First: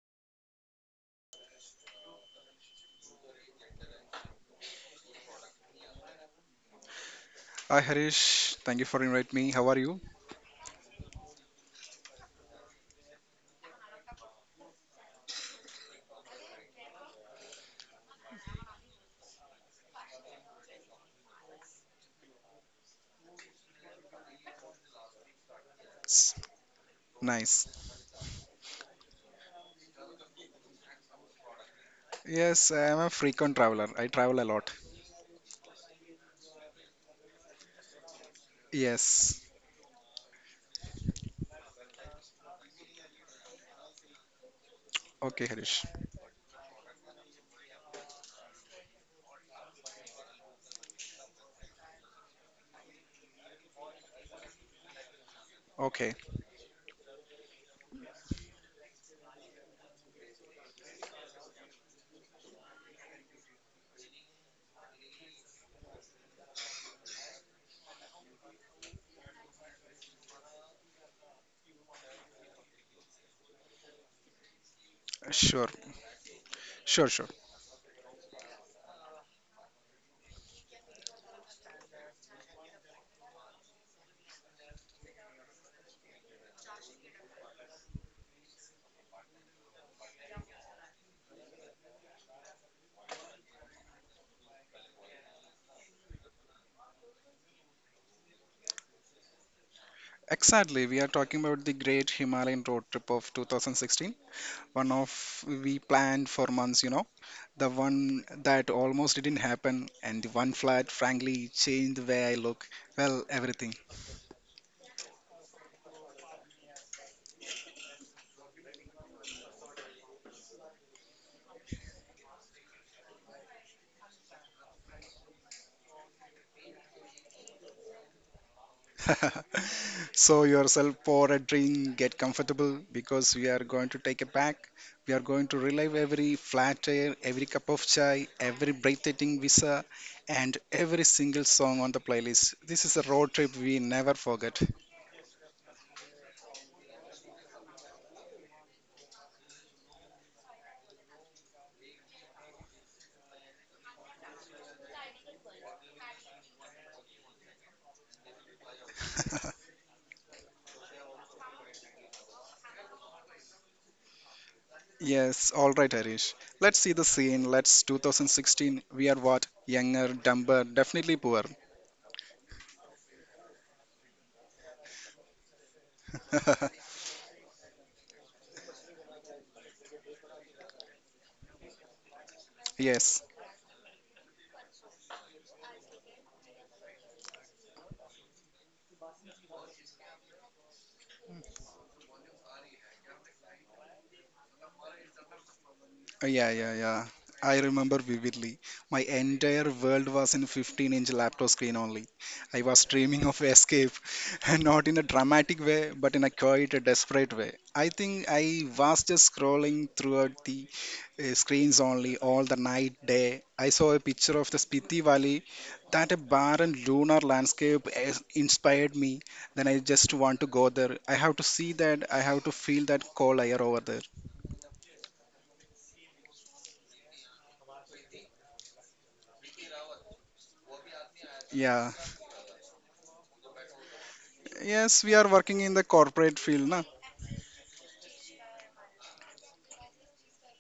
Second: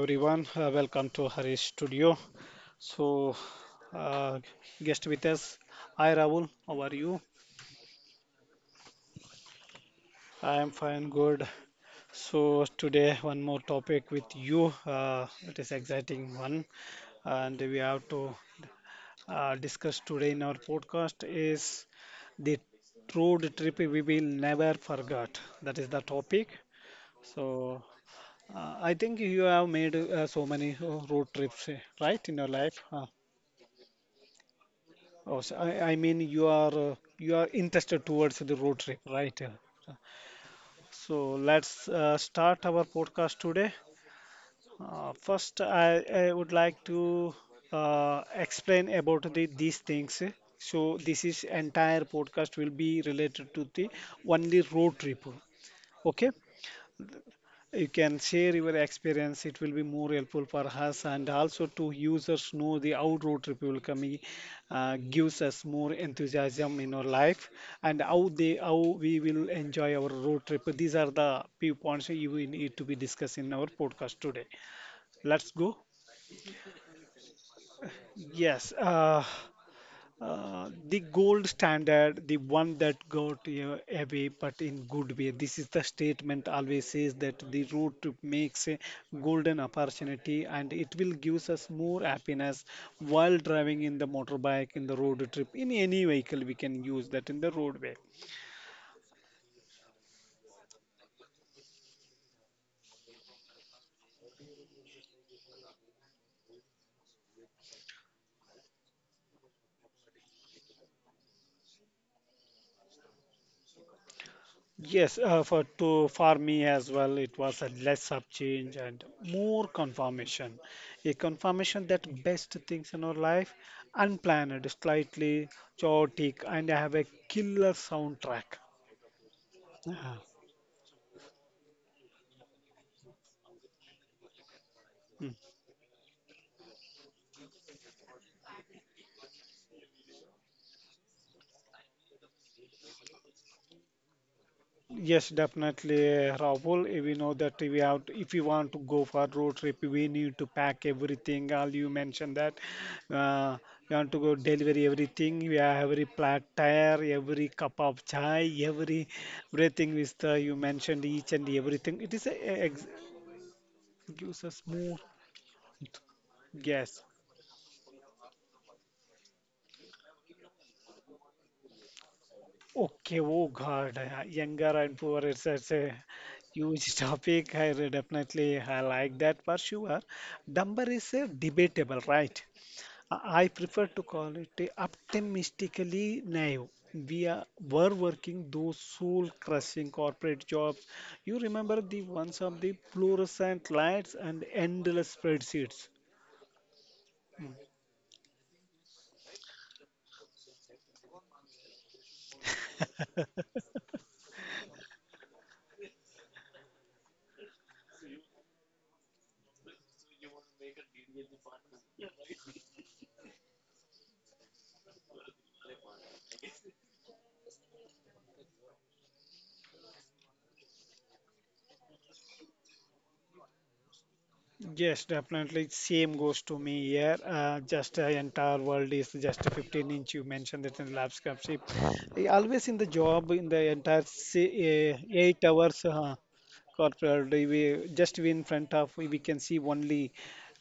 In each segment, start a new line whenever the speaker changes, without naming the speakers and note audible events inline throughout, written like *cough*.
everyone, welcome to Harish Studio. So, uh, guest with us, hi Rahul, how are you?
Hi Harish, thank you for inviting me. How are you?
I am fine, good. So today one more topic with you. It is exciting one, and we have to discuss today in our podcast is the road trip we will never forget. That is the
S-
topic.
Nice.
So, I think you have made so many road trips, right, in your
Yes,
life?
I am
Uh,
a frequent traveler. I travel a lot.
Oh, so I mean you are you are interested towards the road trip,
Yes.
right? So let's start our podcast today. Uh,
Okay,
first,
Harish.
I, I would like to explain about the these things. So this is entire podcast will be related to the only road trip.
Okay,
Okay, you can share your experience. It will be more helpful for us, and also to users know the outward ripple coming gives us more enthusiasm in our life, and how we will enjoy our road trip. These are the few points you will need to be discussed in our podcast today. Let's
sure.
go.
Sure, sure.
Yes, the gold standard, the one that got you away, but in good way. This is the statement always says that the road trip makes a golden opportunity and it will gives us more happiness while driving in the motorbike, in the road trip, in any vehicle we can use that in the roadway.
Exactly. We are talking about the Great Himalayan Road Trip of 2016. One of We planned for months. The one that almost didn't happen, and the one flight, frankly, changed the way I look. Well, everything.
Yes, for me as well, it was a less of change and more confirmation. A confirmation that best things in our life, unplanned, slightly chaotic, and I have a killer soundtrack.
*laughs*
Yeah.
So yourself pour a drink, get comfortable because we are going to take a pack. We are going to relive every flat air, every cup of chai, every breathtaking visa, and every single song on the playlist. This is a road trip we never forget.
Yes, definitely, Rahul. We know that we have, to, if we want to go for road trip, we need to pack everything. All you mentioned that uh, we want to go deliver everything. We have every platter, every cup of chai, every
*laughs*
everything with the you mentioned each and everything. It is gives us more.
Yes, all right, Harish. Let's see the
Yes.
scene. Let's 2016. We are what? Younger, dumber, definitely poor.
Okay, oh God, younger and poor, it's a
*laughs*
huge *laughs* topic. Definitely I like that for sure. Dumber is a debatable, right?
Yes.
I prefer to call it a optimistically naive. We were working those soul-crushing corporate jobs. You remember the ones of the fluorescent lights and endless spreadsheets.
Yeah, yeah, yeah. I remember vividly. My entire world was in 15-inch laptop screen only. I was dreaming of escape, *laughs* and not in a dramatic way, but in a quite a desperate way. I think I was just scrolling throughout the screens only all the night, day. I saw a picture of the Spiti Valley, that a barren lunar landscape inspired me. Then I just want to go there. I have to see that. I have to feel that cold air over there.
Yes, definitely. Same goes to me here. Just entire world is just 15 inch. You mentioned that in the lab ship.
Yeah.
Always in the job, in the entire
Yes, we are
eight
working in
hours
the corporate field, na?
corporate, day, we in front of we can see only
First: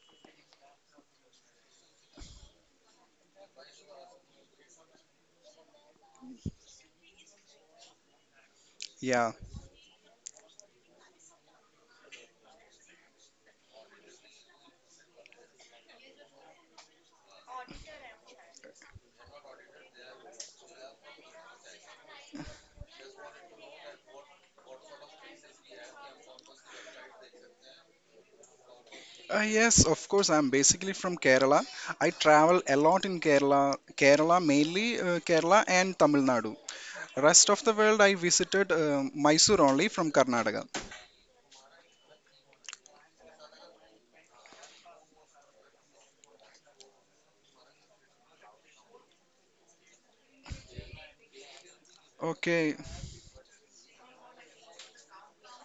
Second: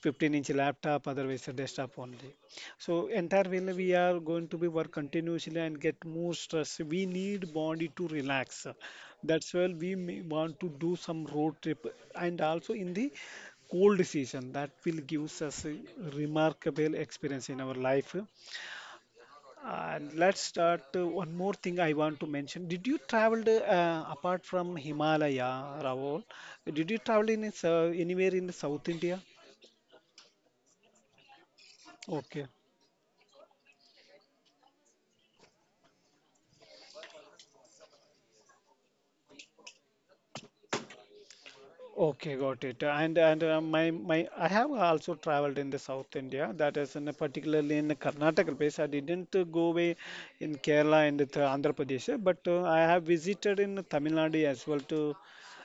15-inch laptop, otherwise a desktop only. So entire way we are going to be work continuously and get more stress. We need body to relax.
Yeah.
That's why we may want to do some road trip, and also in the cold season that will give us a remarkable experience in our life. And let's start, one more thing I want to mention. Did you travel apart from Himalaya, Ravol? Did you travel in anywhere in South India?
Yes, of course. I'm basically from Kerala. I
Okay.
travel a lot in Kerala, Kerala, mainly Kerala and Tamil Nadu. Rest of the world, I visited Mysore only from Karnataka.
Okay, got it. And my I have also traveled in the South India. That is in particularly in the Karnataka place. I didn't go away in Kerala and the Andhra Pradesh, but
Okay,
I have visited in Tamil Nadu as well. To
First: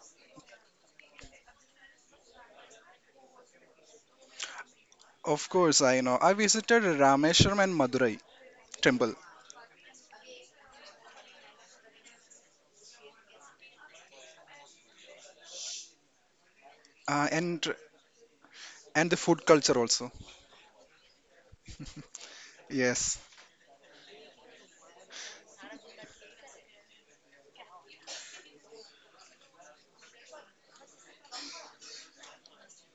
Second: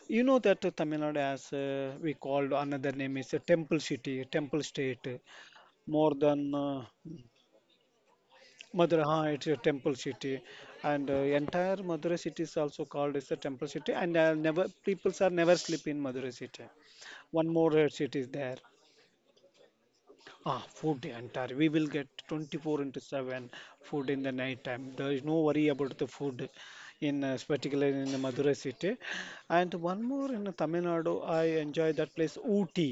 you know that Tamil Nadu as we called another name is a temple city, temple state,
of course, I
more
know. I
than
visited Rameshwaram and Madurai
Madurai.
temple,
It's a temple city, and entire Madurai city is also called as a temple city. And never peoples are never sleep in Madurai city.
uh,
One
and
more red seat is there.
and the food culture also.
Ah, food the entire we will get 24 into
Yes.
7 food in the night time. There is no worry about the food in particularly in the Madurai city. And one more in Tamil Nadu, I enjoy that place Ooty,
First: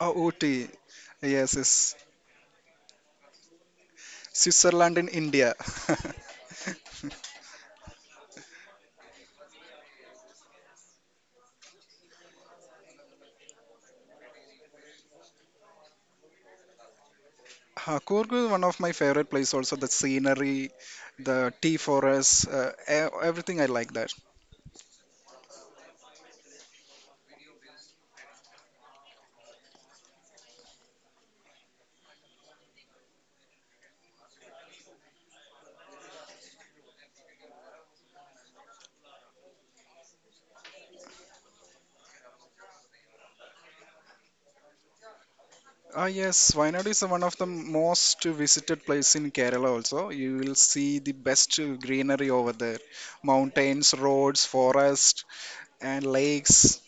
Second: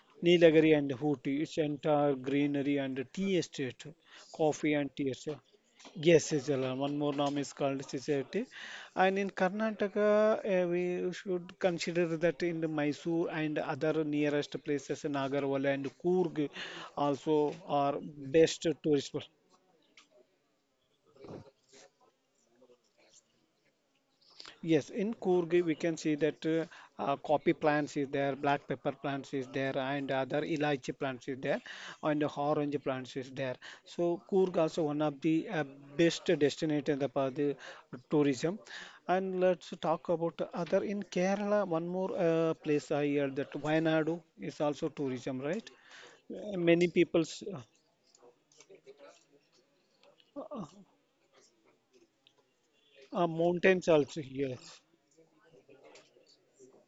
Oh, Ooty.
Nilagiri and Hooty.
Yes,
Its
yes.
entire greenery and tea estate, coffee and
Switzerland in
tea estate.
India.
Yes,
*laughs*
Sijalan. One more name is called Sijalti. And in Karnataka, we should consider that in the Mysore and other nearest places, Nagarwala and Coorg also are
Ha, Coorg is one
best
of my
tourist.
favorite place also the scenery, the tea forests, everything I like that.
Yes, in Coorg we can see that coffee plants is there, black pepper plants is there, and other elaichi plants is there, and orange plants is there. So Coorg also one of the best destination for the tourism. And let's talk about other in Kerala. One more place I heard that Wayanadu is also tourism, right?
Ah yes,
Uh,
Wayanad
Many
is one of
people's
the most visited place in Kerala also. You
uh,
will
uh,
see the best greenery over there.
mountains
Mountains,
also.
roads,
Yes.
forest and lakes.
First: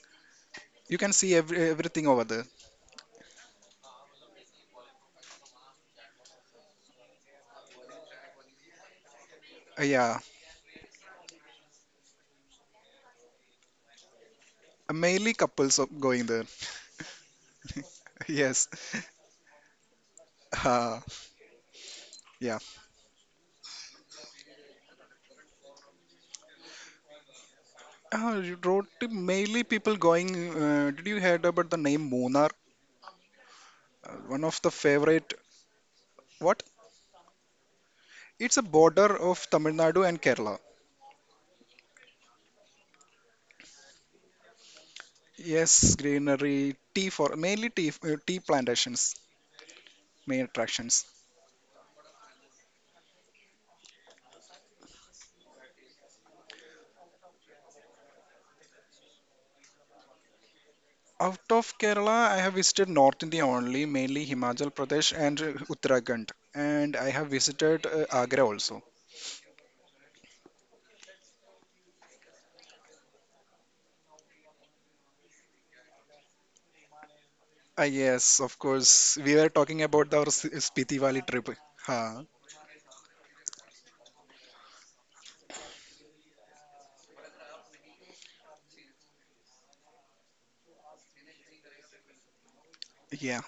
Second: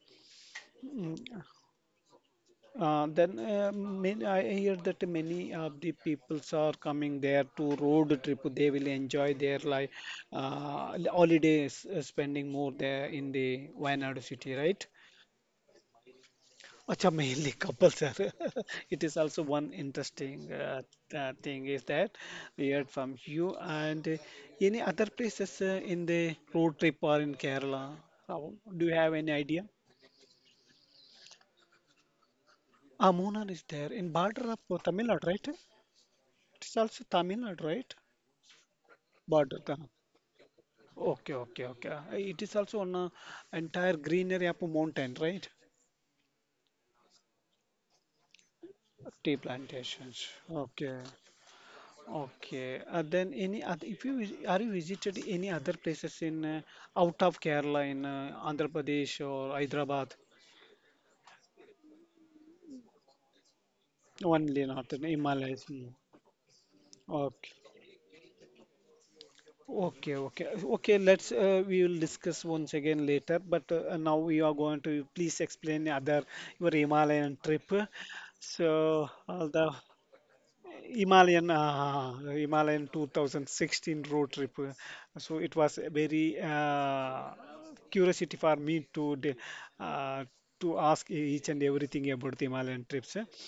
You can
Mm.
see everything over there.
Then I hear that many of the peoples are coming there to road trip. They will enjoy their life,
Yeah,
holidays, spending more there in the Wayanad city, right?
mainly couples of going there. *laughs*
Acha, mainly couples are.
Yes.
*laughs* It is also one interesting
Uh,
thing is that
yeah.
we heard from you and any other places in the road trip or in Kerala. How-
You
do
wrote
you have any
mainly
idea?
people going. Did you heard about the name Moonar?
Ah, Munnar is there in
One
border
of the
of Tamil Nadu,
favorite.
right?
What?
It's also Tamil Nadu, right?
It's a border of
Border.
Tamil
uh,
Nadu and Kerala.
Okay, okay, okay. It is also on entire greenery up a mountain, right?
Yes, greenery, tea for mainly tea, tea plantations,
Tea plantations.
main
Okay,
attractions.
okay. Then any other, if you are you visited any other places in out of Kerala in Andhra Pradesh or Hyderabad?
Out of Kerala, I have visited North India only, mainly
Only
Himachal
northern
Pradesh and
Himalayas. Mm.
Uttarakhand, and I have
Okay.
visited Agra also.
Okay, okay, okay. Let's we will discuss once again later. But now we are going to please explain other your Himalayan trip.
Ah, yes, of
So
course. We
uh,
were
the
talking about our Spiti Valley
Himalayan
trip.
uh,
Huh.
Himalayan 2016 road trip. So it was a very curiosity for me to uh, to ask each and everything about the Himalayan trips.
Yeah.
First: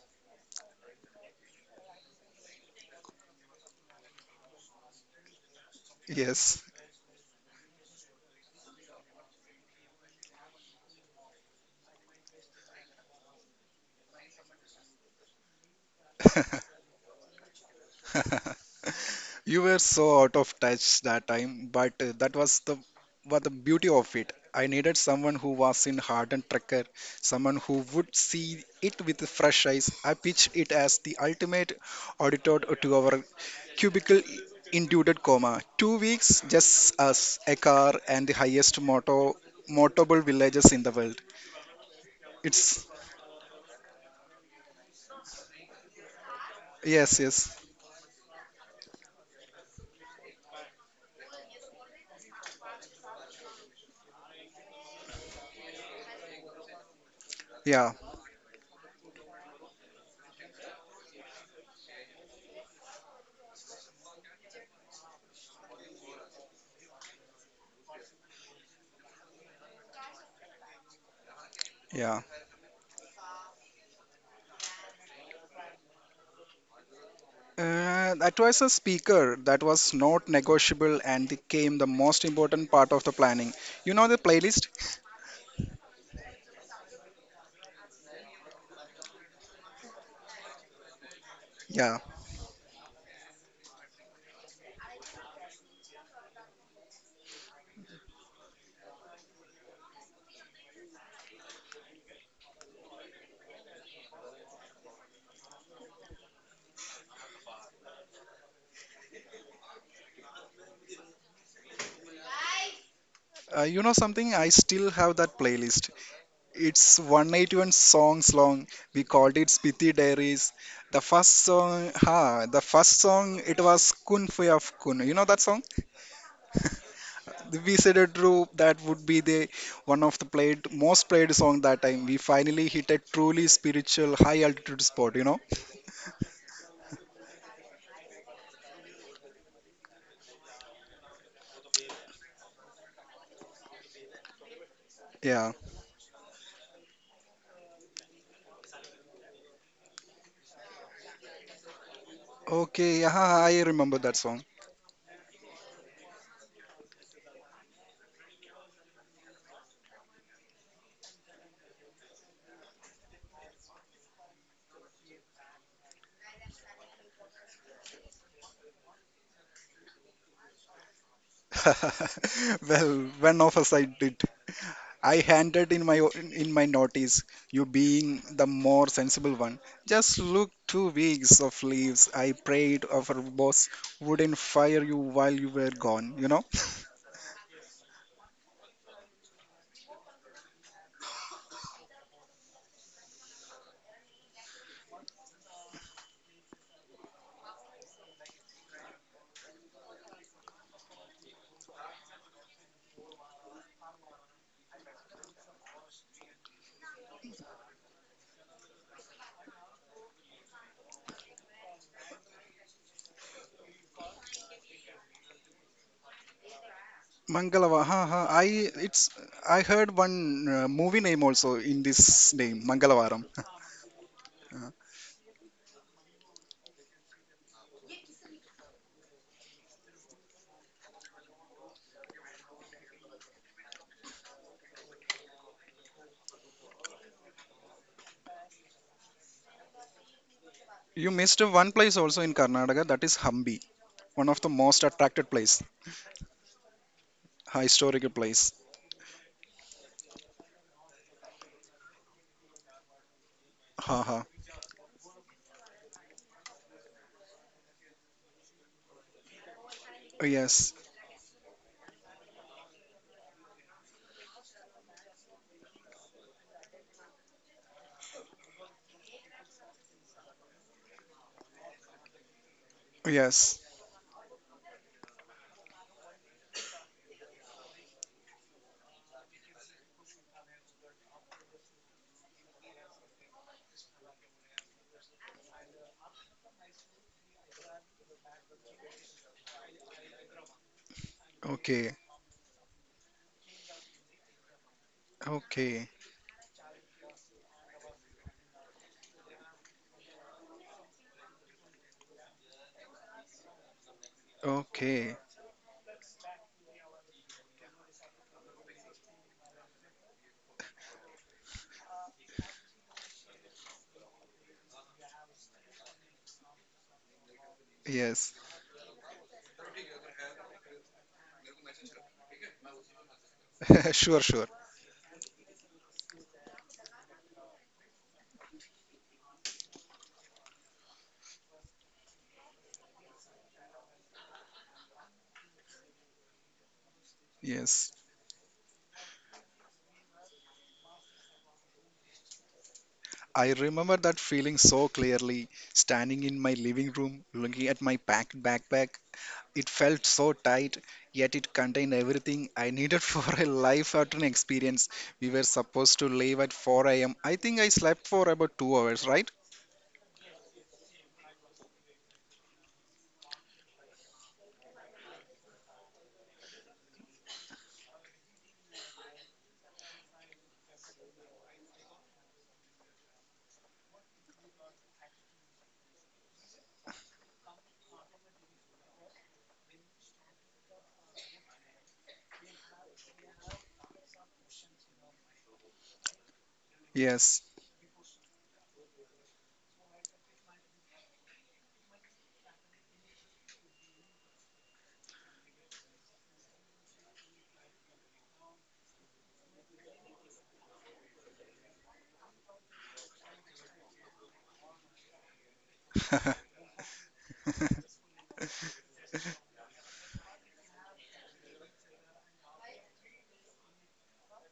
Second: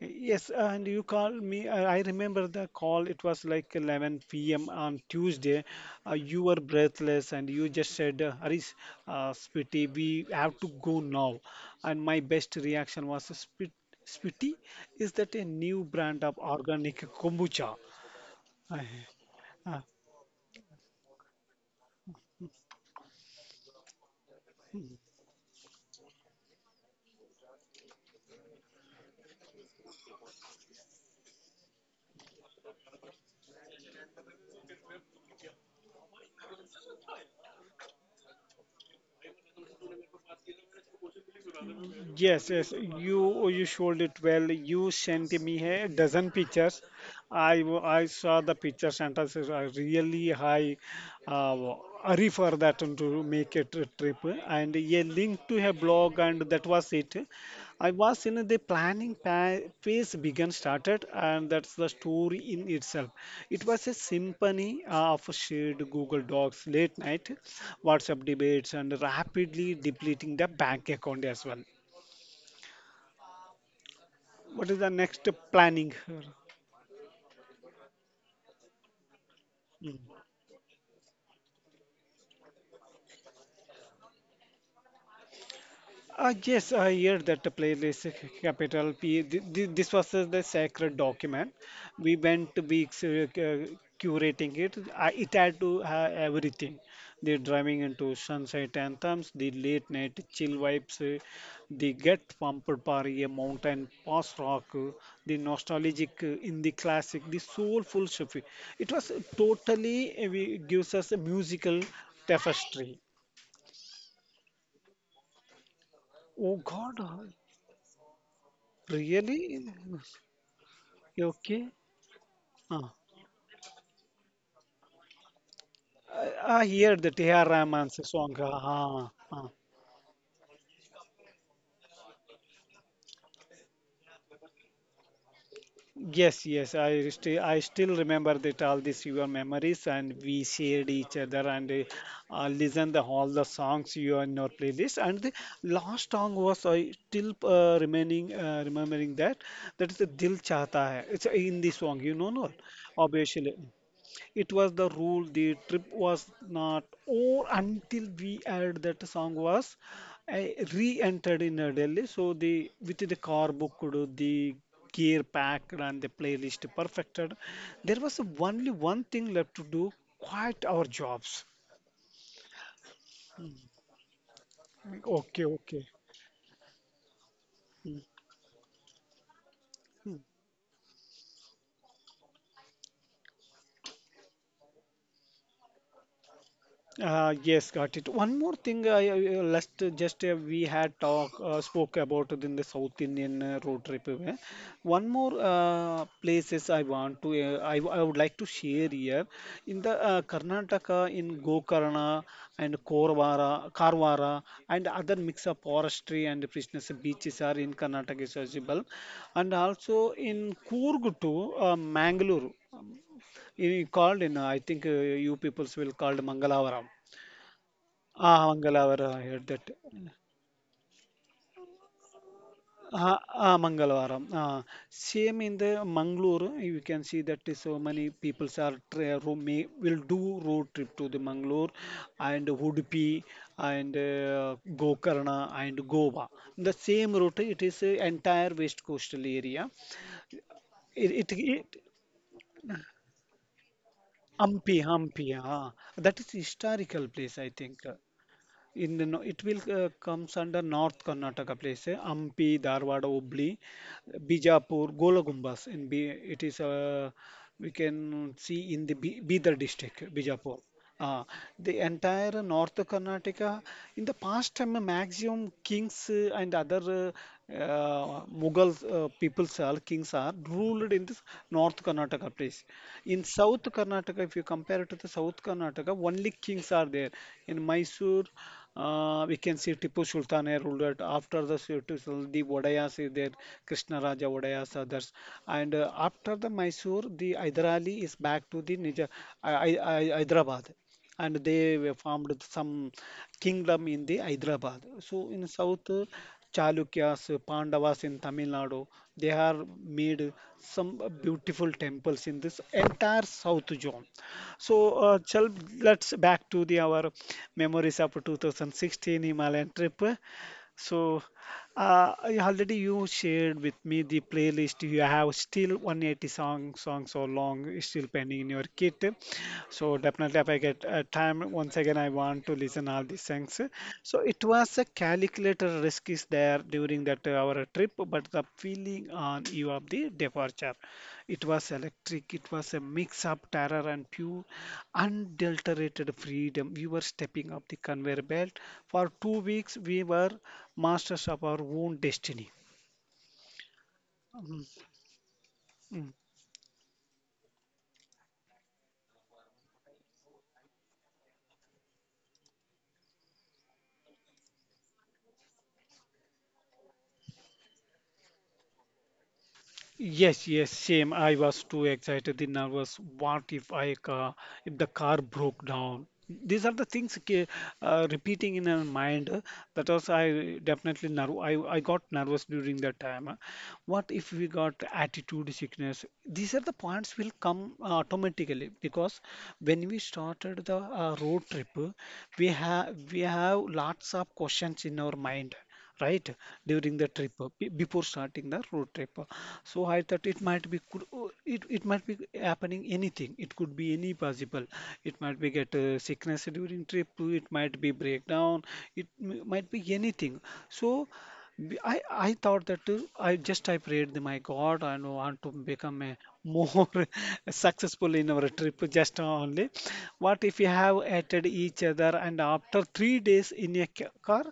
Yes, and you called me. I remember the call. It was like 11 p.m. on Tuesday. You were
Yes.
breathless and you just said, Harish, Spiti, we have to go now. And my best reaction was, Spiti, is that a new brand of organic kombucha?
*laughs*
*laughs*
You were so out of touch that time, but that was the beauty of it. I needed someone who was in hardened trekker, someone who would see it with fresh eyes. I pitched it as the ultimate auditor to our cubicle induced coma. 2 weeks, just us, a car, and the highest moto motable villages in the world.
Yes, yes,
It's
you showed it well. You sent me a dozen pictures.
yes, yes,
I saw the pictures and I said, "Really high uh, hurry for that and to make a trip and a link to a blog and that was it. I
yeah,
was in the planning phase began started and that's the story in itself. It was a symphony of shared Google Docs, late night WhatsApp debates and rapidly depleting the bank account as well.
yeah.
What is the next planning?
That was a speaker that was
Mm.
not negotiable and became the most important part of the planning. You know the playlist?
Yes, I hear that the playlist capital P. This was the sacred document.
Yeah.
We went to be curating it. It had to have everything. The driving into sunset anthems, the late night chill vibes, the get pumped party, a mountain post rock, the nostalgic in the classic, the soulful Shafi. It was totally gives us a musical tapestry.
You know something? I still have that playlist.
Oh God,
It's 181 songs long. We called it
really?
Spiti Diaries. The
You
first
Okay.
song, ha, the
Ah,
first song it was Kun Fui of Kun. You know that song?
I, I hear the T.R.
The We said
Rahman's
sided
song.
group that would
Ah,
be
ah.
the one of the played most played song that time. We finally hit a truly spiritual high altitude spot. You know?
Yes, yes. I still remember that all these your memories and we shared each other and listen the all the songs you are in your playlist. And the
Yeah.
last song was I still remaining remembering that that is the Dil Chahta Hai. It's in this song, no?
Okay, yeah,
Obviously.
I remember that song.
It was the rule. The trip was not over until we heard that song was uh, re-entered in Delhi. So the with the car booked, the gear packed, and the playlist perfected, there was only one thing left to do: quit our jobs.
*laughs* Well, when of us I did. I
Okay,
handed in
okay.
my notice, you
Mm,
being the more sensible one. Just
mm.
look 2 weeks of leaves. I prayed our boss wouldn't fire you while you were gone. You know,
Yes, got it. One more thing, I- last just we had talk spoke about it in the South Indian road trip. One more places I want to I would like to share here in the Karnataka in Gokarna and Korvara, Karwara and other mix of forestry and business beaches are in Karnataka is visible, and also in Coorg to Mangalore, called in I think you peoples will called Mangalavaram.
Mangalava. Ha ha.
ಆ
It's
ಮಂಗಳವಾರ
I
ಹೇಳಿದಟ್.
heard one movie name also in this name,
Uh,
Mangalavaram.
Ah, Mangalwaram. Ah,
*laughs*
same in the Mangalore, you can see that is so many peoples are will do road trip to the Mangalore and Udupi and Gokarna and Goa. The same route, it is entire west coastal area.
You
It, it,
missed one
it
place also in Karnataka, that is Hampi, one of the
Hampi,
most attracted
Hampi,
place,
uh, that is historical place, I think.
historical place.
In the, no- it will comes under North Karnataka place, Hampi, Dharwada, Hubli.
Haha.
Bijapur, Gola Gumbas, and it is we can see in the Bidar district,
Oh,
Bijapur.
yes.
Uh, the entire North Karnataka, in the past time, maximum kings and other Mughal peoples are kings are ruled in this North Karnataka place.
Oh,
In South
yes.
Karnataka, if you compare it to the South Karnataka, only kings are there in Mysore. We can see Tipu Sultan here ruled it. After the Tipu Sultan, the Vodayas is there, Krishna Raja Vodayas, others. And after the Mysore, the Hyderali is back to the Nija, Hyderabad. And they
Okay.
were formed some kingdom in the Hyderabad. So in South,
Okay.
Chalukyas, Pandavas in Tamil Nadu, they are made some beautiful temples in this entire South zone. So,
Okay.
uh, chal, let's back to the our memories of 2016 Himalayan trip. So, I already you shared with me the playlist. You have still 180 songs or long is still
Yes.
pending in your kit. So definitely, if I get time, once again, I want to listen all these things.
*laughs*
So
Sure,
it
sure.
was a calculated risk is there during that at our trip, but the feeling on you of the departure. It was electric, it was a mix of terror and pure, unadulterated freedom. We were stepping up the
Yes.
conveyor belt. For 2 weeks, we were masters of our own destiny.
I remember that feeling so clearly,
Mhm.
standing in my living room, looking at my packed backpack. It felt so tight, yet it contained everything I needed *laughs* for a life-altering experience. We were supposed to leave at 4 a.m. I think I slept for about 2 hours, right?
Yes, yes, same. I was too excited and nervous. What if I ca If the car broke down? These are the things repeating in our mind. That was I definitely nerve. I got nervous during that time. What if we got attitude sickness? These are the points will come automatically because when we started the road trip, we have lots of questions in our mind, right, during the trip
Yes.
before starting the road trip. So I thought it might be could it might be happening anything. It could be any possible. It might be get sickness during trip. It might be breakdown. It might be anything. So I thought that I prayed that my God I want to become a
*laughs*
more *laughs* successful in our trip just only. What if we have added each other and after 3 days in a car.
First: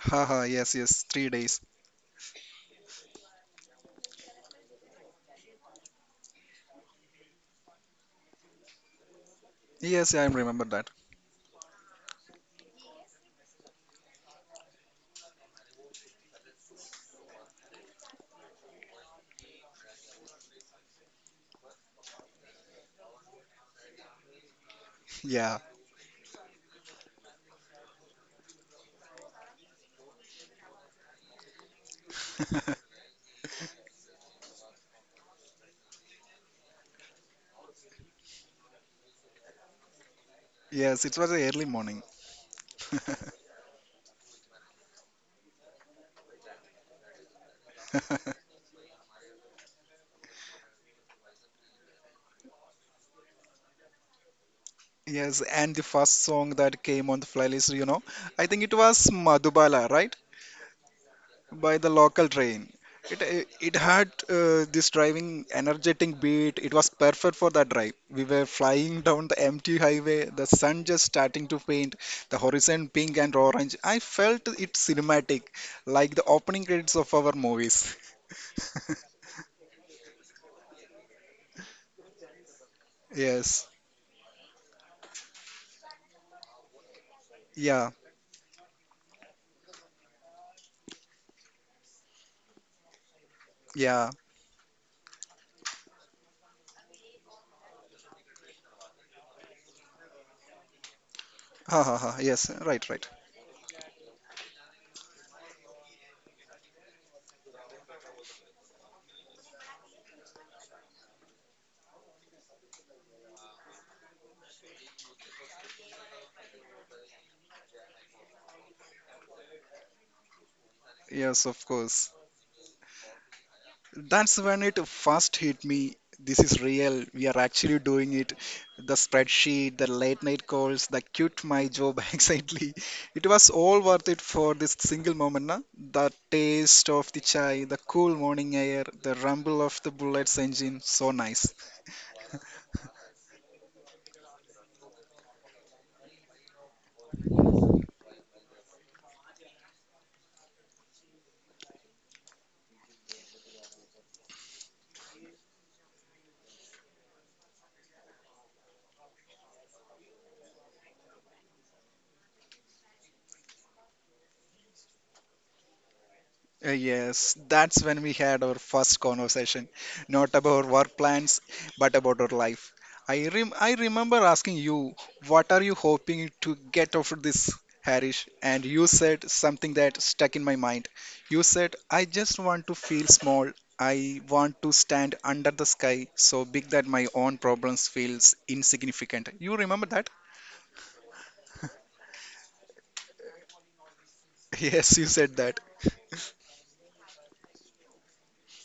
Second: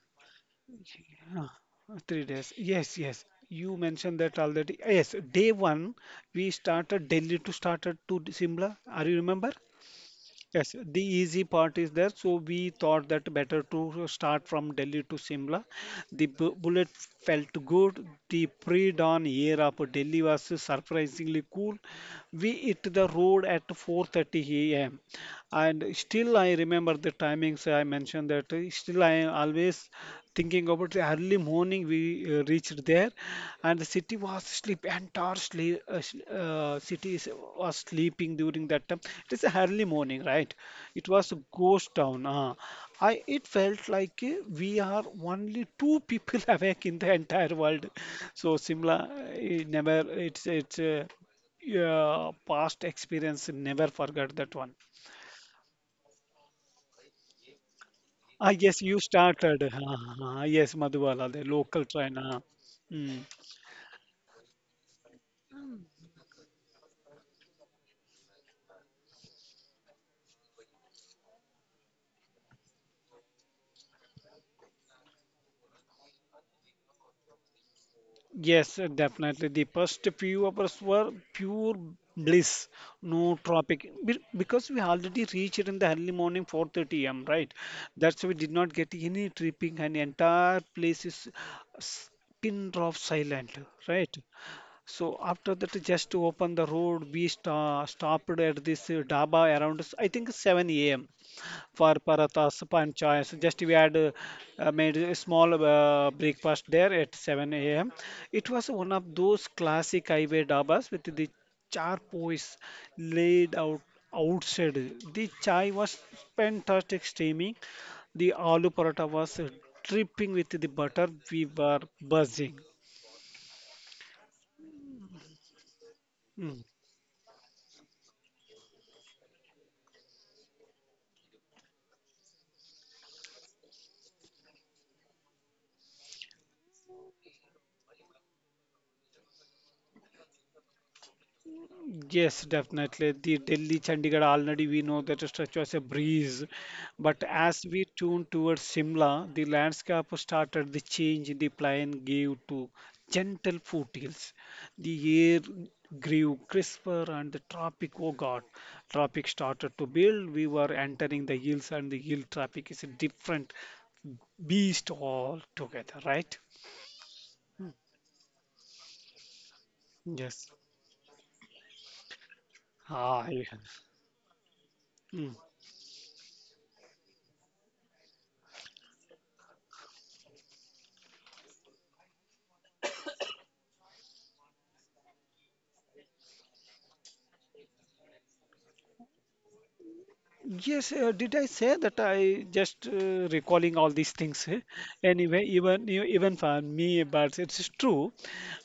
Haha, yes, yes, three
Uh,
days.
3 days. Yes, yes. You mentioned that already. Yes, day one, we started Delhi to Simla. Are you remember?
Yes, I remember
Yes,
that.
the easy part is there. So we thought that better to start from Delhi to Simla. The bullet felt good. The pre-dawn air of Delhi was surprisingly cool. We hit the road at 4:30 a.m.
*laughs* Yeah.
And still I remember the timings I mentioned that still I am always thinking about the early morning we reached there. And the city was sleep entire was sleeping during that time. It is a early morning, right?
Yes,
It
it
was
was
a
early
ghost
morning.
town. I it felt like we are only two people *laughs* awake in the entire world. So Simla, it's yeah, past experience, never forget that one.
Yes, and the first song that came on the playlist,
Ah,
I think it
yes, you
was
started.
Madhubala,
Ah,
right?
ah, yes, Madhubala, the
By
local
the
train.
local
Ah.
train.
Hmm.
It had this driving, energetic beat. It was perfect for that drive. We were flying down the empty highway, the sun just starting to paint the horizon pink and orange. I felt it cinematic, like the opening credits of our movies.
Yes,
*laughs*
definitely. The first few hours were pure bliss, no
Yes,
traffic. Because we already reached in the early morning 4:30 a.m., right?
yeah,
That's why we did not get any tripping and entire place is s- pin drop silent,
yeah.
right? So after that, just to open the road, we sta stopped at this dhaba around I think 7 a.m.
Ha
for
ha ha. Yes,
parathas
right,
and
right.
chai. So just we had made a small breakfast there at 7 a.m. It was one of those classic highway dhabas with the charpoys laid out outside. The chai was fantastic steaming. The aloo paratha was dripping with the butter. We
Yes, of
were
course.
buzzing.
That's when it first hit me. This
Hmm.
is real. We are actually doing it. The spreadsheet, the late night calls, the quit my job *laughs* anxiety. It was all worth it for this single moment. Na? The taste of the chai, the cool morning air, the rumble of the bullet's engine. So nice.
Yes, definitely. The Delhi Chandigarh already we know that the structure is a breeze. But as we tune towards Simla, the landscape started the change the plain gave to gentle foothills. The air grew crisper and the traffic, oh God, traffic started to build. We were entering the hills and the hill traffic is a different beast altogether, right?
Yes,
Mm,
that's when we had our first conversation, not
yes.
about work plans, but about our life.
Ah,
I remember asking you,
yeah.
what are you hoping to get out of this, Harish? And you said something that stuck in my mind. You said, I just want to feel small. I want to stand under the sky so big that my own problems feels insignificant. You remember that?
Yes, did I say that? I just recalling all these things. *laughs*
*laughs*
Eh?
Yes, you said
Anyway,
that.
even for me, but it's true.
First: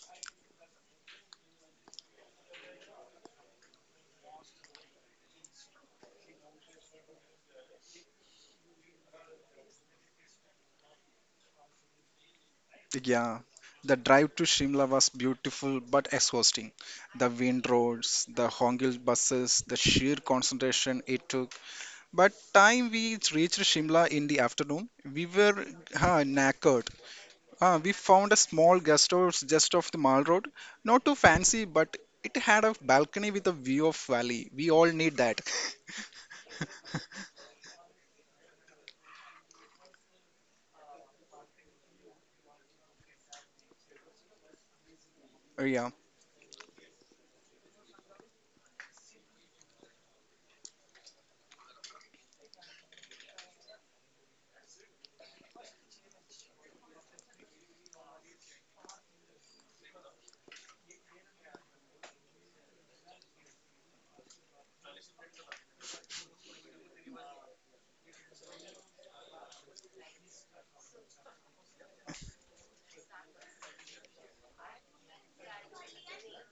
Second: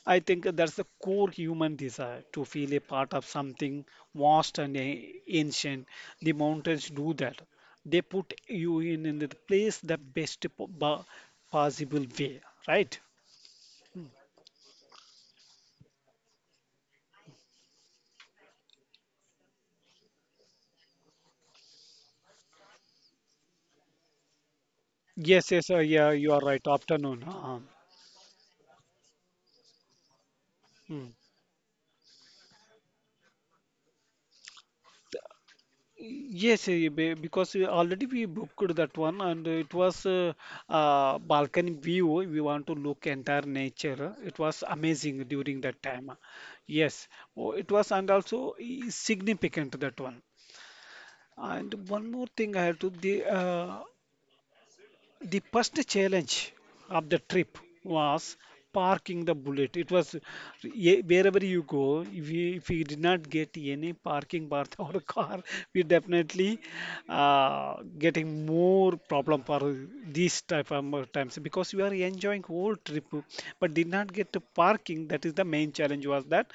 I think that's the core human desire to feel a part of something vast and ancient. The mountains do that. They put you in, the place the possible way, right?
Yeah, the drive to Shimla was beautiful but exhausting. The wind roads, the hongled buses, the sheer concentration it took. But time we reached Shimla in the afternoon, we
Yes,
were
yes, yeah, you are right.
knackered.
Afternoon. Uh-huh.
We found a small guest house just off the Mall Road. Not
Mm.
too fancy, but it had a balcony with a view of valley. We all need that.
Yes, eh, because already we booked that one and it was balcony view. We want to look entire nature. It was amazing during that
*laughs* Yeah.
time. Yes, oh, it was and also significant that one. And one more thing I had to the first challenge of the trip was parking the bullet. It was wherever you go, if we did not get any parking path *laughs* or a car, we definitely getting more problem for these type of times because we are enjoying whole trip but did not get to parking. That is the main challenge was that.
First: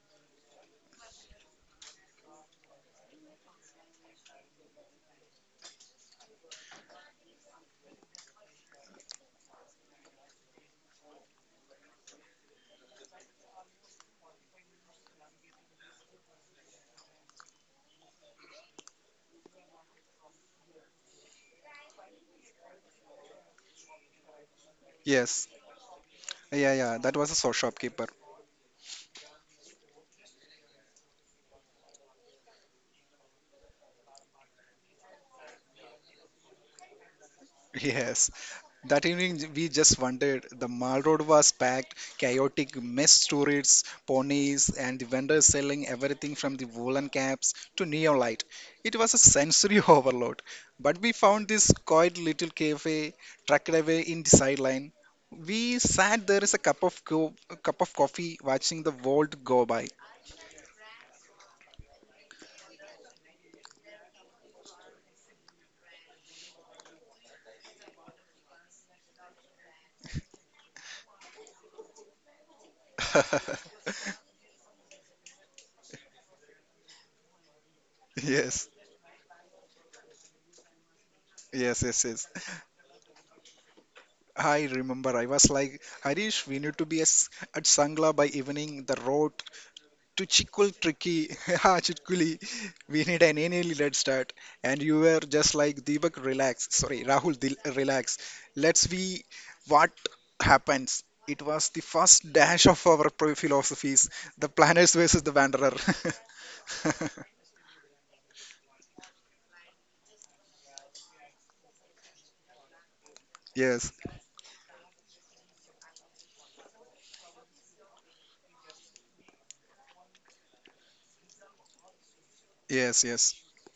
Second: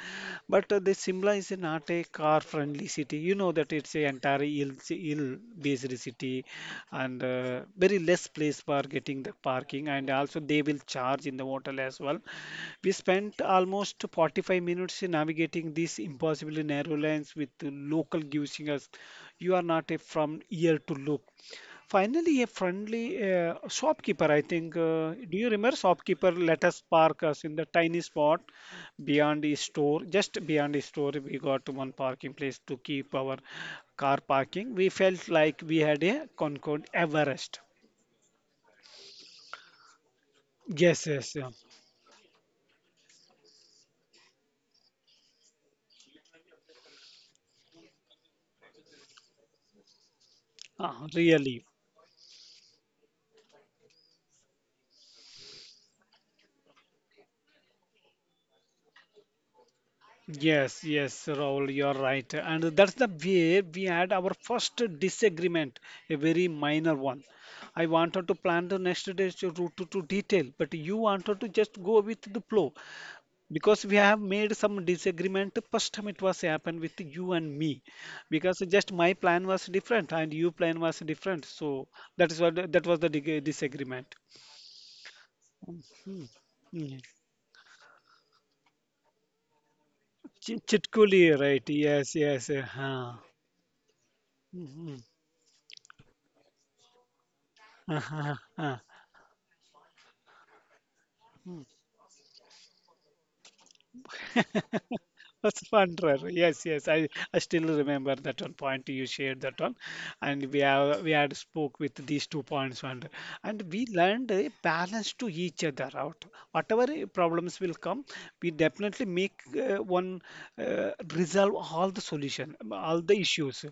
But the Simla is not a car friendly city, you know that. It's a entire hill based city, and very less place for getting the parking, and also they will charge in the hotel as well. We spent almost 45 minutes in navigating these impossibly narrow lanes with the local giving us. You are not a from ear to loop. Finally, a friendly shopkeeper, I think. Do
Yes.
you remember shopkeeper let
Yeah,
us
yeah. That
park
was a
us in the tiny
shopkeeper.
spot beyond the store? Just beyond the store, we got one parking place to keep our car parking. We felt like we had a Concord Everest.
*laughs* Yes. That evening, we just wondered. The Mall
Yes,
Road
yes,
was
yeah.
packed, chaotic, mess tourists, ponies, and the vendors selling everything from the woolen caps to neon light. It was a sensory *laughs* overload. But we found
Really.
this quiet little cafe tucked away in the sideline. We sat there as a cup of coffee, watching the world go by.
Yes, yes, Rahul, you're right. And that's the way we had our first disagreement, a very minor one. I wanted to plan the next day's route to detail, but you wanted to just go with the flow
*laughs*
because we have made some disagreement. First time it was happened with you and me because
Yes,
just my plan was different and your plan was different.
yes,
So
yes,
that is
yes.
what that was the disagreement.
I remember. I was like,
Mhm.
Harish, we need to be
Mm.
at Sangla by evening. The road to Chikul
Chitkuli,
Tricky, *laughs*
right?
ha
Yes,
Chikuli,
yes.
we need an early red start. *laughs* And
Huh.
you were just like Deepak, relax. Sorry, Rahul, relax.
Uh-huh.
Let's see what happens. It was the first dash of our philosophies, the planners
*laughs*
versus the
That's
wanderer.
Wanderer. Yes, yes. I,
*laughs*
I still remember that one point you shared that one, and we had spoke with these two points, and we
Yes,
learned a balance to each other out. Whatever problems will come, we definitely make one resolve all the solution,
yes,
all the
yes,
issues.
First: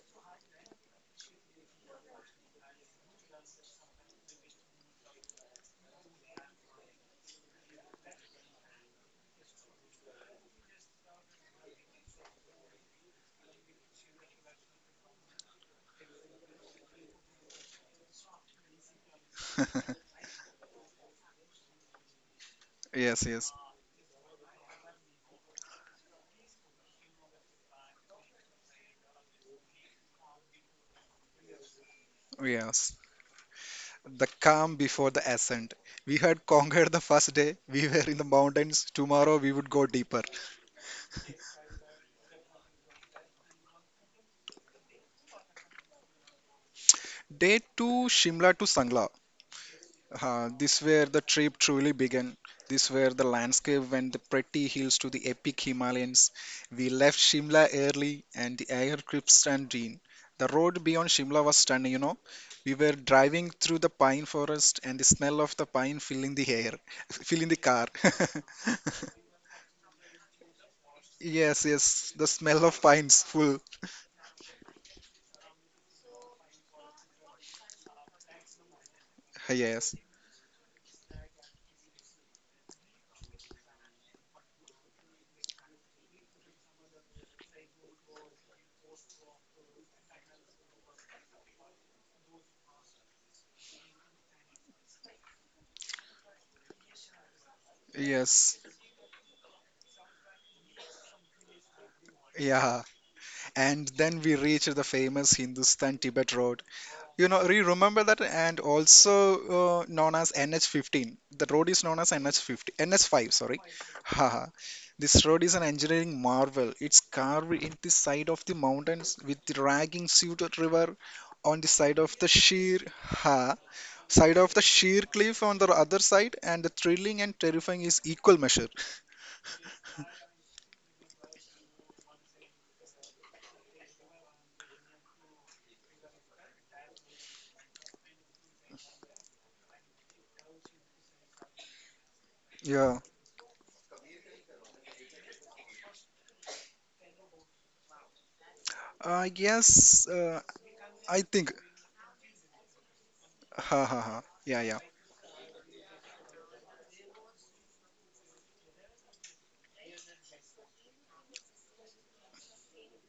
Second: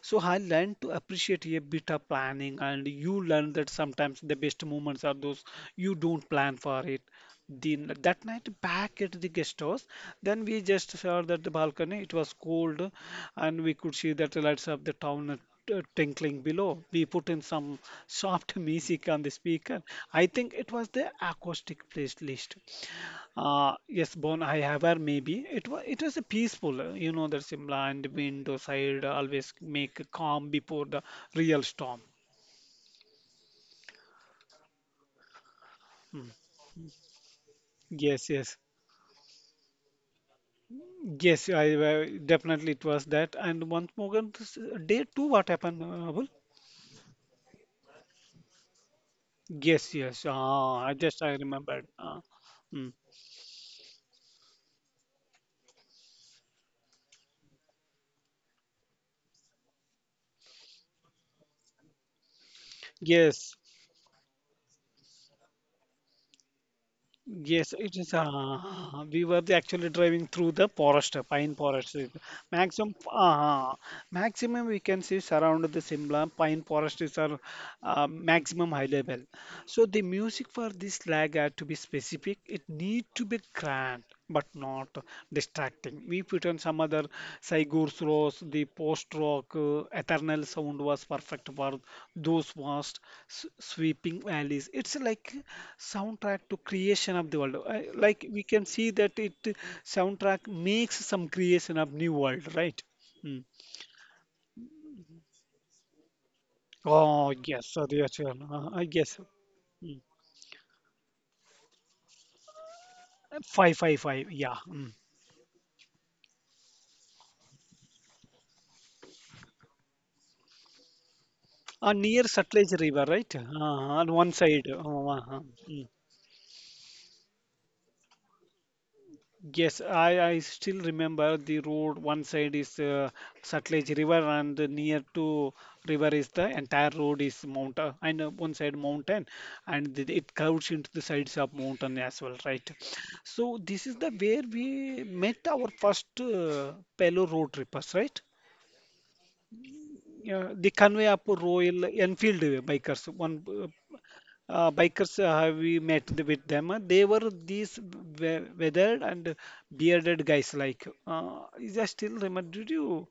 So I learned to appreciate a bit of planning, and you learn that sometimes the best moments are those you don't plan for it. The That night back at the guest house, then we just saw that the balcony, it was cold, and we could see that the lights of the town twinkling below. We put in some soft *laughs* music on the speaker. I think it was the acoustic playlist.
yes, yes,
Yes, Bon, I have her maybe. It was a peaceful, that Simla and wind side always make calm before the real storm.
yes. The calm before the ascent. We
Mm.
had conquered the first day. We were in the
Yes, yes.
mountains. Tomorrow we would go deeper.
Yes, I definitely it was that. And once more, on day two, what happened, Abul?
Day 2, Shimla to Sangla.
Yes, yes. Ah,
This
I
where the
just I
trip
remembered.
truly
Ah,
began. This
mm.
where the landscape went the pretty hills to the epic Himalayas. We left Shimla early and the air crisp and green. The road beyond Shimla was stunning. We were driving
Yes,
through the pine forest and the smell of the pine filling the air, *laughs* filling the
yes.
car.
It is. Ah,
*laughs*
we were actually driving through the forest, pine
Yes,
forest.
yes, the smell of
Maximum,
pines full.
ah, maximum, we can see surround the Simla pine forest is our maximum high level. So
Yes,
the music for this lag had to be specific. It need to be grand, but not distracting. We put on some other Saigur's Rose, the post-rock eternal sound was perfect for those vast sweeping valleys. It's like soundtrack to creation of the world. Like we
yes,
can see that it soundtrack makes some creation of new world, right?
yeah.
Mm.
And then we reached the famous Hindustan-Tibet Road. You
Oh
know, re
yes,
remember
sorry,
that, and
I guess.
also
Mm.
known as NH15. The road is known as nh 15, NH5, sorry.
Five, five, five.
Haha.
Yeah. Mm.
This road is an engineering marvel. It's carved in the side of the mountains with the ragging suited river on the side of
Near
the sheer
Sutlej River, right?
ha
On one
side of the
side.
sheer
Uh,
cliff
uh,
on the
mm.
other side, and the thrilling and terrifying is equal measure.
Yes, I still remember the road. One side is Sutlej River, and near to river is the entire road is mountain, and one side mountain, and it curves into the sides of mountain as well, right?
Yeah.
So this is the where we met our first Palo road trippers, right?
Yes,
Yeah, the
I
convoy of
think.
Royal Enfield bikers, one
Ha ha ha. Yeah, yeah.
bikers have we met with them, they were these weathered and bearded guys like is I still remember, did you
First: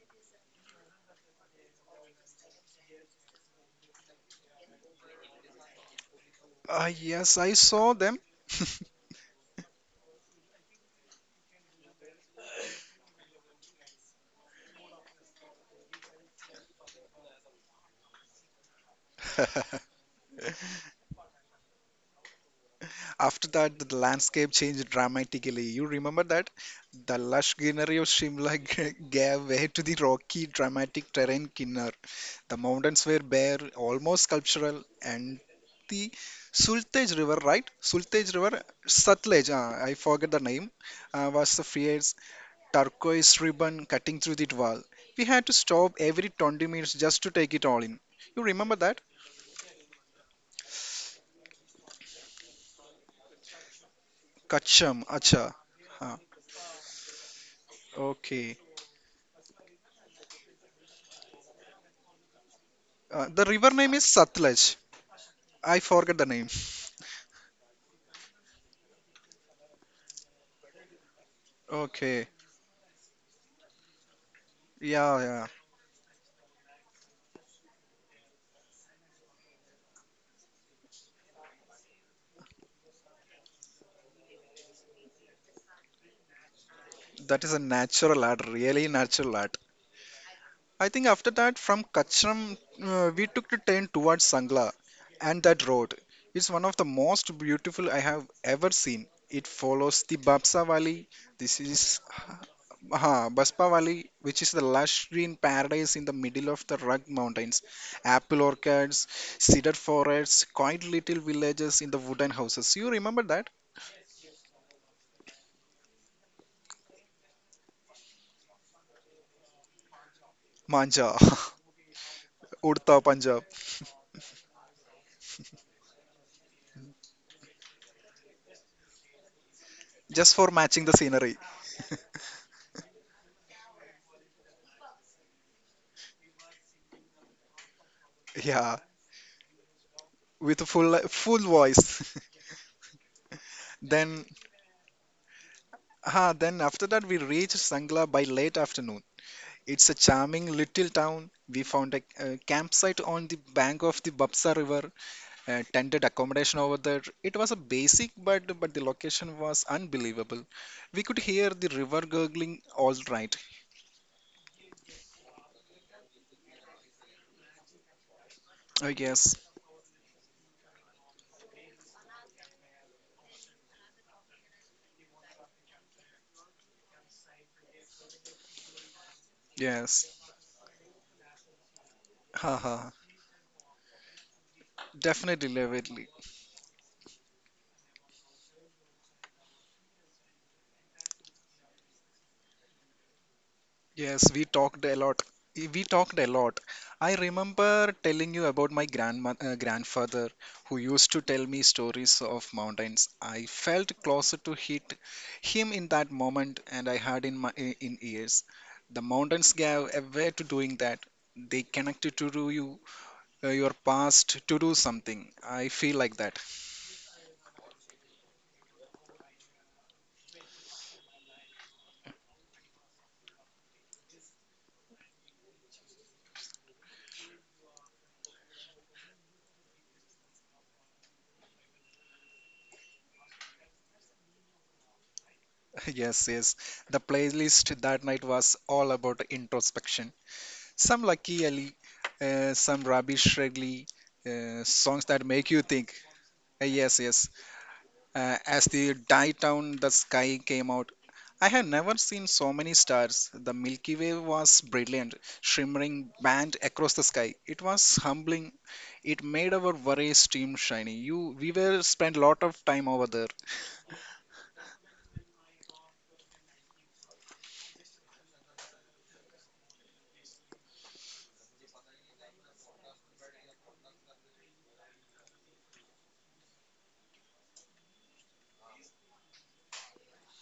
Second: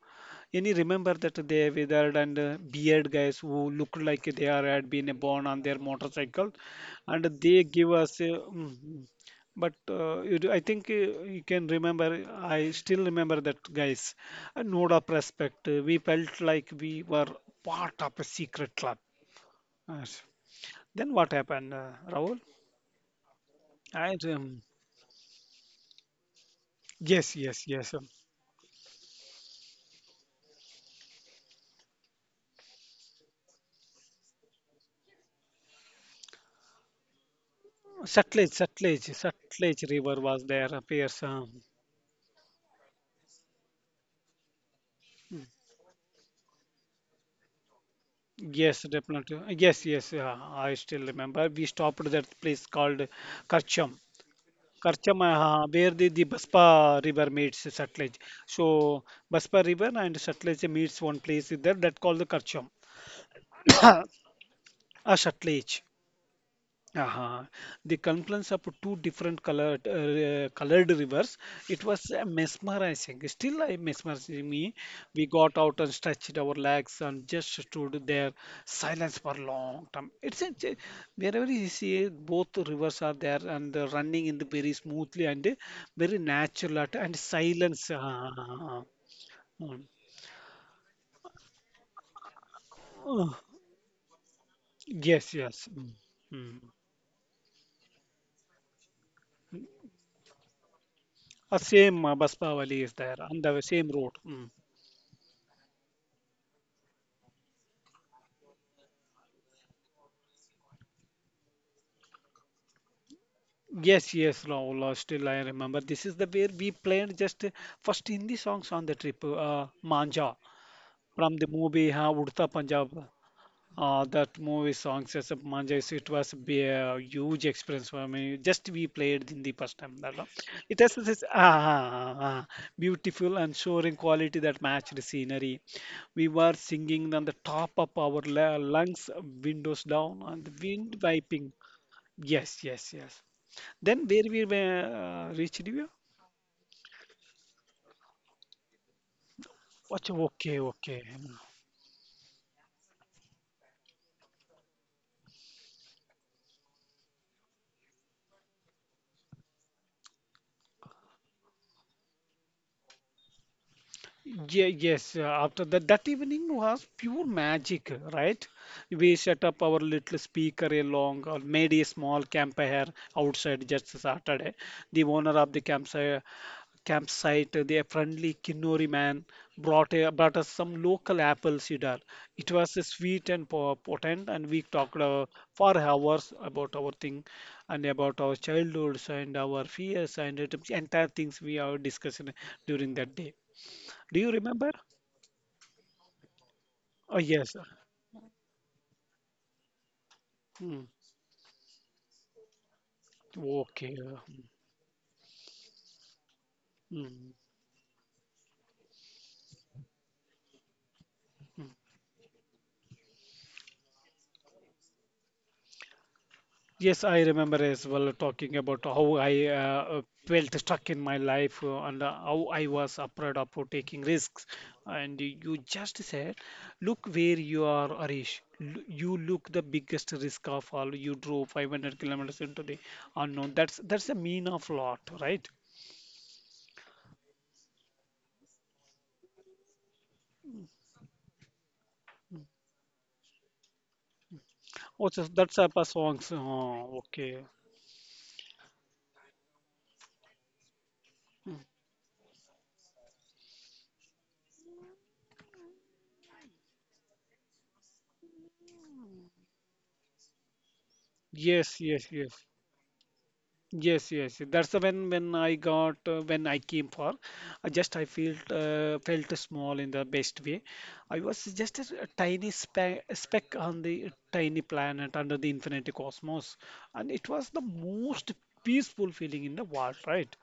any remember that they weathered and beard guys who looked like they are had been born on their motorcycle, and
Yes, I
they give
saw them.
us mm, mm. But you do, I think, you can remember. I still remember that guys a note of respect. We felt like we were part of a secret club.
*laughs*
Yes. Then what happened, Rahul?
After that the
I
landscape changed dramatically. You remember that? The
Yes,
lush
yes, yes.
greenery of Shimla *laughs* gave way to the rocky dramatic terrain Kinnar. The mountains were bare, almost sculptural, and the Sultaj River, right, Sultaj
Sutlej,
River,
Sutlej,
Sutlej,
Sutlej
I
River
forget
was
the name,
there. Appears.
was the fierce turquoise ribbon cutting through the wall. We had to stop every 20 minutes just to take it all in. You remember
Yes,
that?
definitely. Yes, yes. I still remember. We stopped at that place called Karcham.
Kacham.
Karcham,
Acha.
where the,
Huh.
the Baspa River meets Sutlej.
Okay.
So Baspa River and Sutlej meets one place is there that called the Karcham.
The river
*coughs*
name
uh,
is Satluj.
Sutlej.
I forget the name.
Uh-huh. The confluence of two different colored colored rivers. It was
Okay.
mesmerizing. Still, I mesmerizing me.
Yeah,
We
yeah.
got out and stretched our legs and just stood there, silence for long time. Wherever you see both rivers are there and running in the very smoothly and very and
That is a
silence.
natural art, really natural art.
Mm.
I think after that, from Kachram,
Uh,
we took the train towards Sangla,
yes,
and that
yes. Mm.
road is
Mm.
one of the most beautiful I have ever seen. It follows the Bapsa Valley. This is
Same Baspa valley
*sighs*
is there on the
Baspa
same
Valley,
road.
which
Mm.
is the lush green paradise in the middle of the rugged mountains. Apple orchards, cedar forests, quaint little villages in the wooden houses. You remember that?
Yes, yes, Rahul, still I remember. This is the where we played just first Hindi songs on the trip, Manja,
Manja,
from the movie Udta
*laughs*
Punjab.
Urta, Punjab,
That movie songs as a Manja, it was be a huge experience for me. Just we played Hindi first time.
just for
It
matching the
has this
scenery.
beautiful and soaring quality that matched the scenery. We were singing on the top of our
Yeah,
lungs, windows down, and the
with
wind
full full
wiping.
voice. *laughs*
Yes, yes, yes. Then where
Then,
we were reached? Divya?
then, after that, we reached Sangla by late afternoon. It's a
Ach,
charming
okay,
little
okay.
town. We found a campsite on the bank of the Bapsa River, tented accommodation over there. It was a basic, but the location was unbelievable. We could hear the river gurgling all right.
Yeah, yes, after that, that evening was pure magic, right?
Oh,
We
yes,
set up our little speaker along or made a small campfire outside just Saturday. The owner of the campsite, campsite, the friendly Kinori man,
yes.
brought us some local apple cider. It was
Haha,
sweet and potent, and we talked
definitely love
for
it.
hours about our thing and about our childhoods and our fears and the entire things we are discussing during that day. Do you
Yes, we
remember?
talked a lot. We talked a lot. I
Oh, yes.
remember telling you about my grandfather who
Hmm.
used to tell me stories of mountains. I
Okay.
felt closer to hit him in that moment, and I had
Hmm.
in my in ears. The mountains gave a way to doing that. They
Hmm.
connected to do you, your past to do something. I feel like that.
Yes, I remember as well talking about how I felt stuck in my life and how I was afraid of taking risks. And you just said, look where you are, Arish. You look the biggest risk of all. You drove 500 kilometers into the unknown. That's a mean of lot, right?
*laughs* Yes, yes. The playlist that night was all about introspection. Some Lucky Ali, some Rabi Shredly, songs
Also,
that make
that's
you
a
think.
songs. Oh,
Yes, yes.
okay.
As the Die Down the Sky came out, I
Mm.
had never seen so many stars. The Milky Way was brilliant, shimmering band across the sky. It was humbling. It made our worries stream shiny. We
Yes,
were
yes,
spent
yes.
lot of time over there.
Yes, yes. That's the when I got when I came for, I felt felt small in the best way. I was just a tiny speck on the tiny planet under the infinite cosmos, and it was the most peaceful feeling in the world, right?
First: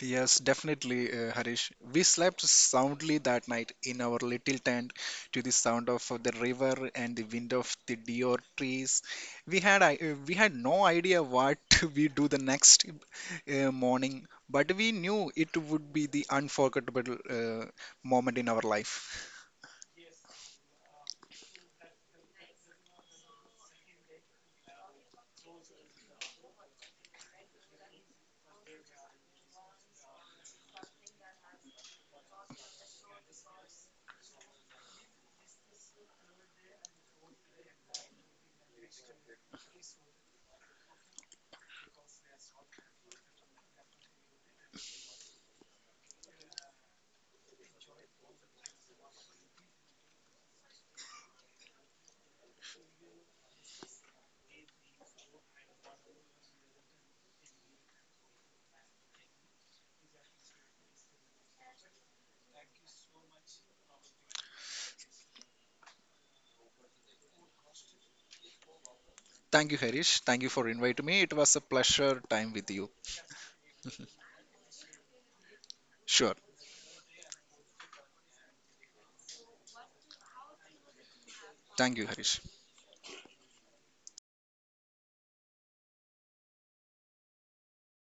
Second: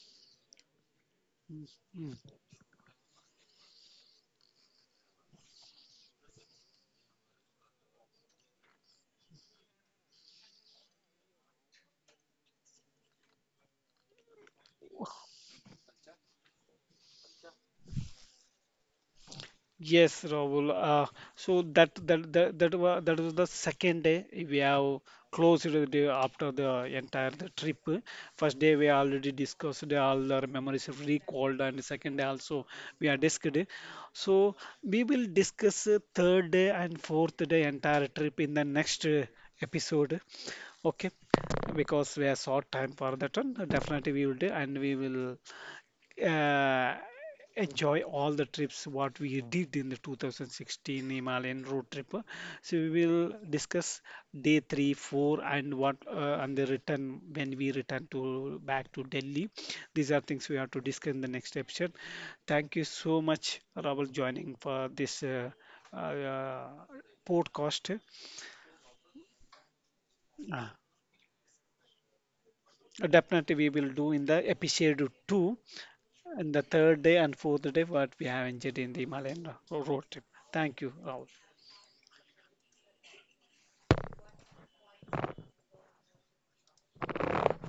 Yes, definitely, Harish. We
Hmm.
slept soundly that night in our little tent to the sound of the river and the wind of the deer trees. We had no idea what *laughs* we do the next morning, but we knew it would be the unforgettable moment in our life.
Yes, Rahul. So that was the second day we have closed the day after the entire the trip. First day we already discussed all our memories of recalled, and second day also we are discussed. So we will discuss third day and fourth day entire trip in the next episode. Okay, because we have short time for that one. Definitely we will do, and we will uh, enjoy all the trips what we did in the 2016 Himalayan road trip. So we will discuss day three, four, and what and the return when we return to back to Delhi. These are things we have to discuss in the next episode. Thank you so much, Rahul, joining for this uh, uh, podcast.
Thank you, Harish. Thank you for
Uh,
inviting me. It was a pleasure time with you.
Definitely, we will do in the episode two.
Sure.
And the third day and fourth day, what we have enjoyed in the Himalayan road trip. Thank you, Rahul.
Thank you, Harish.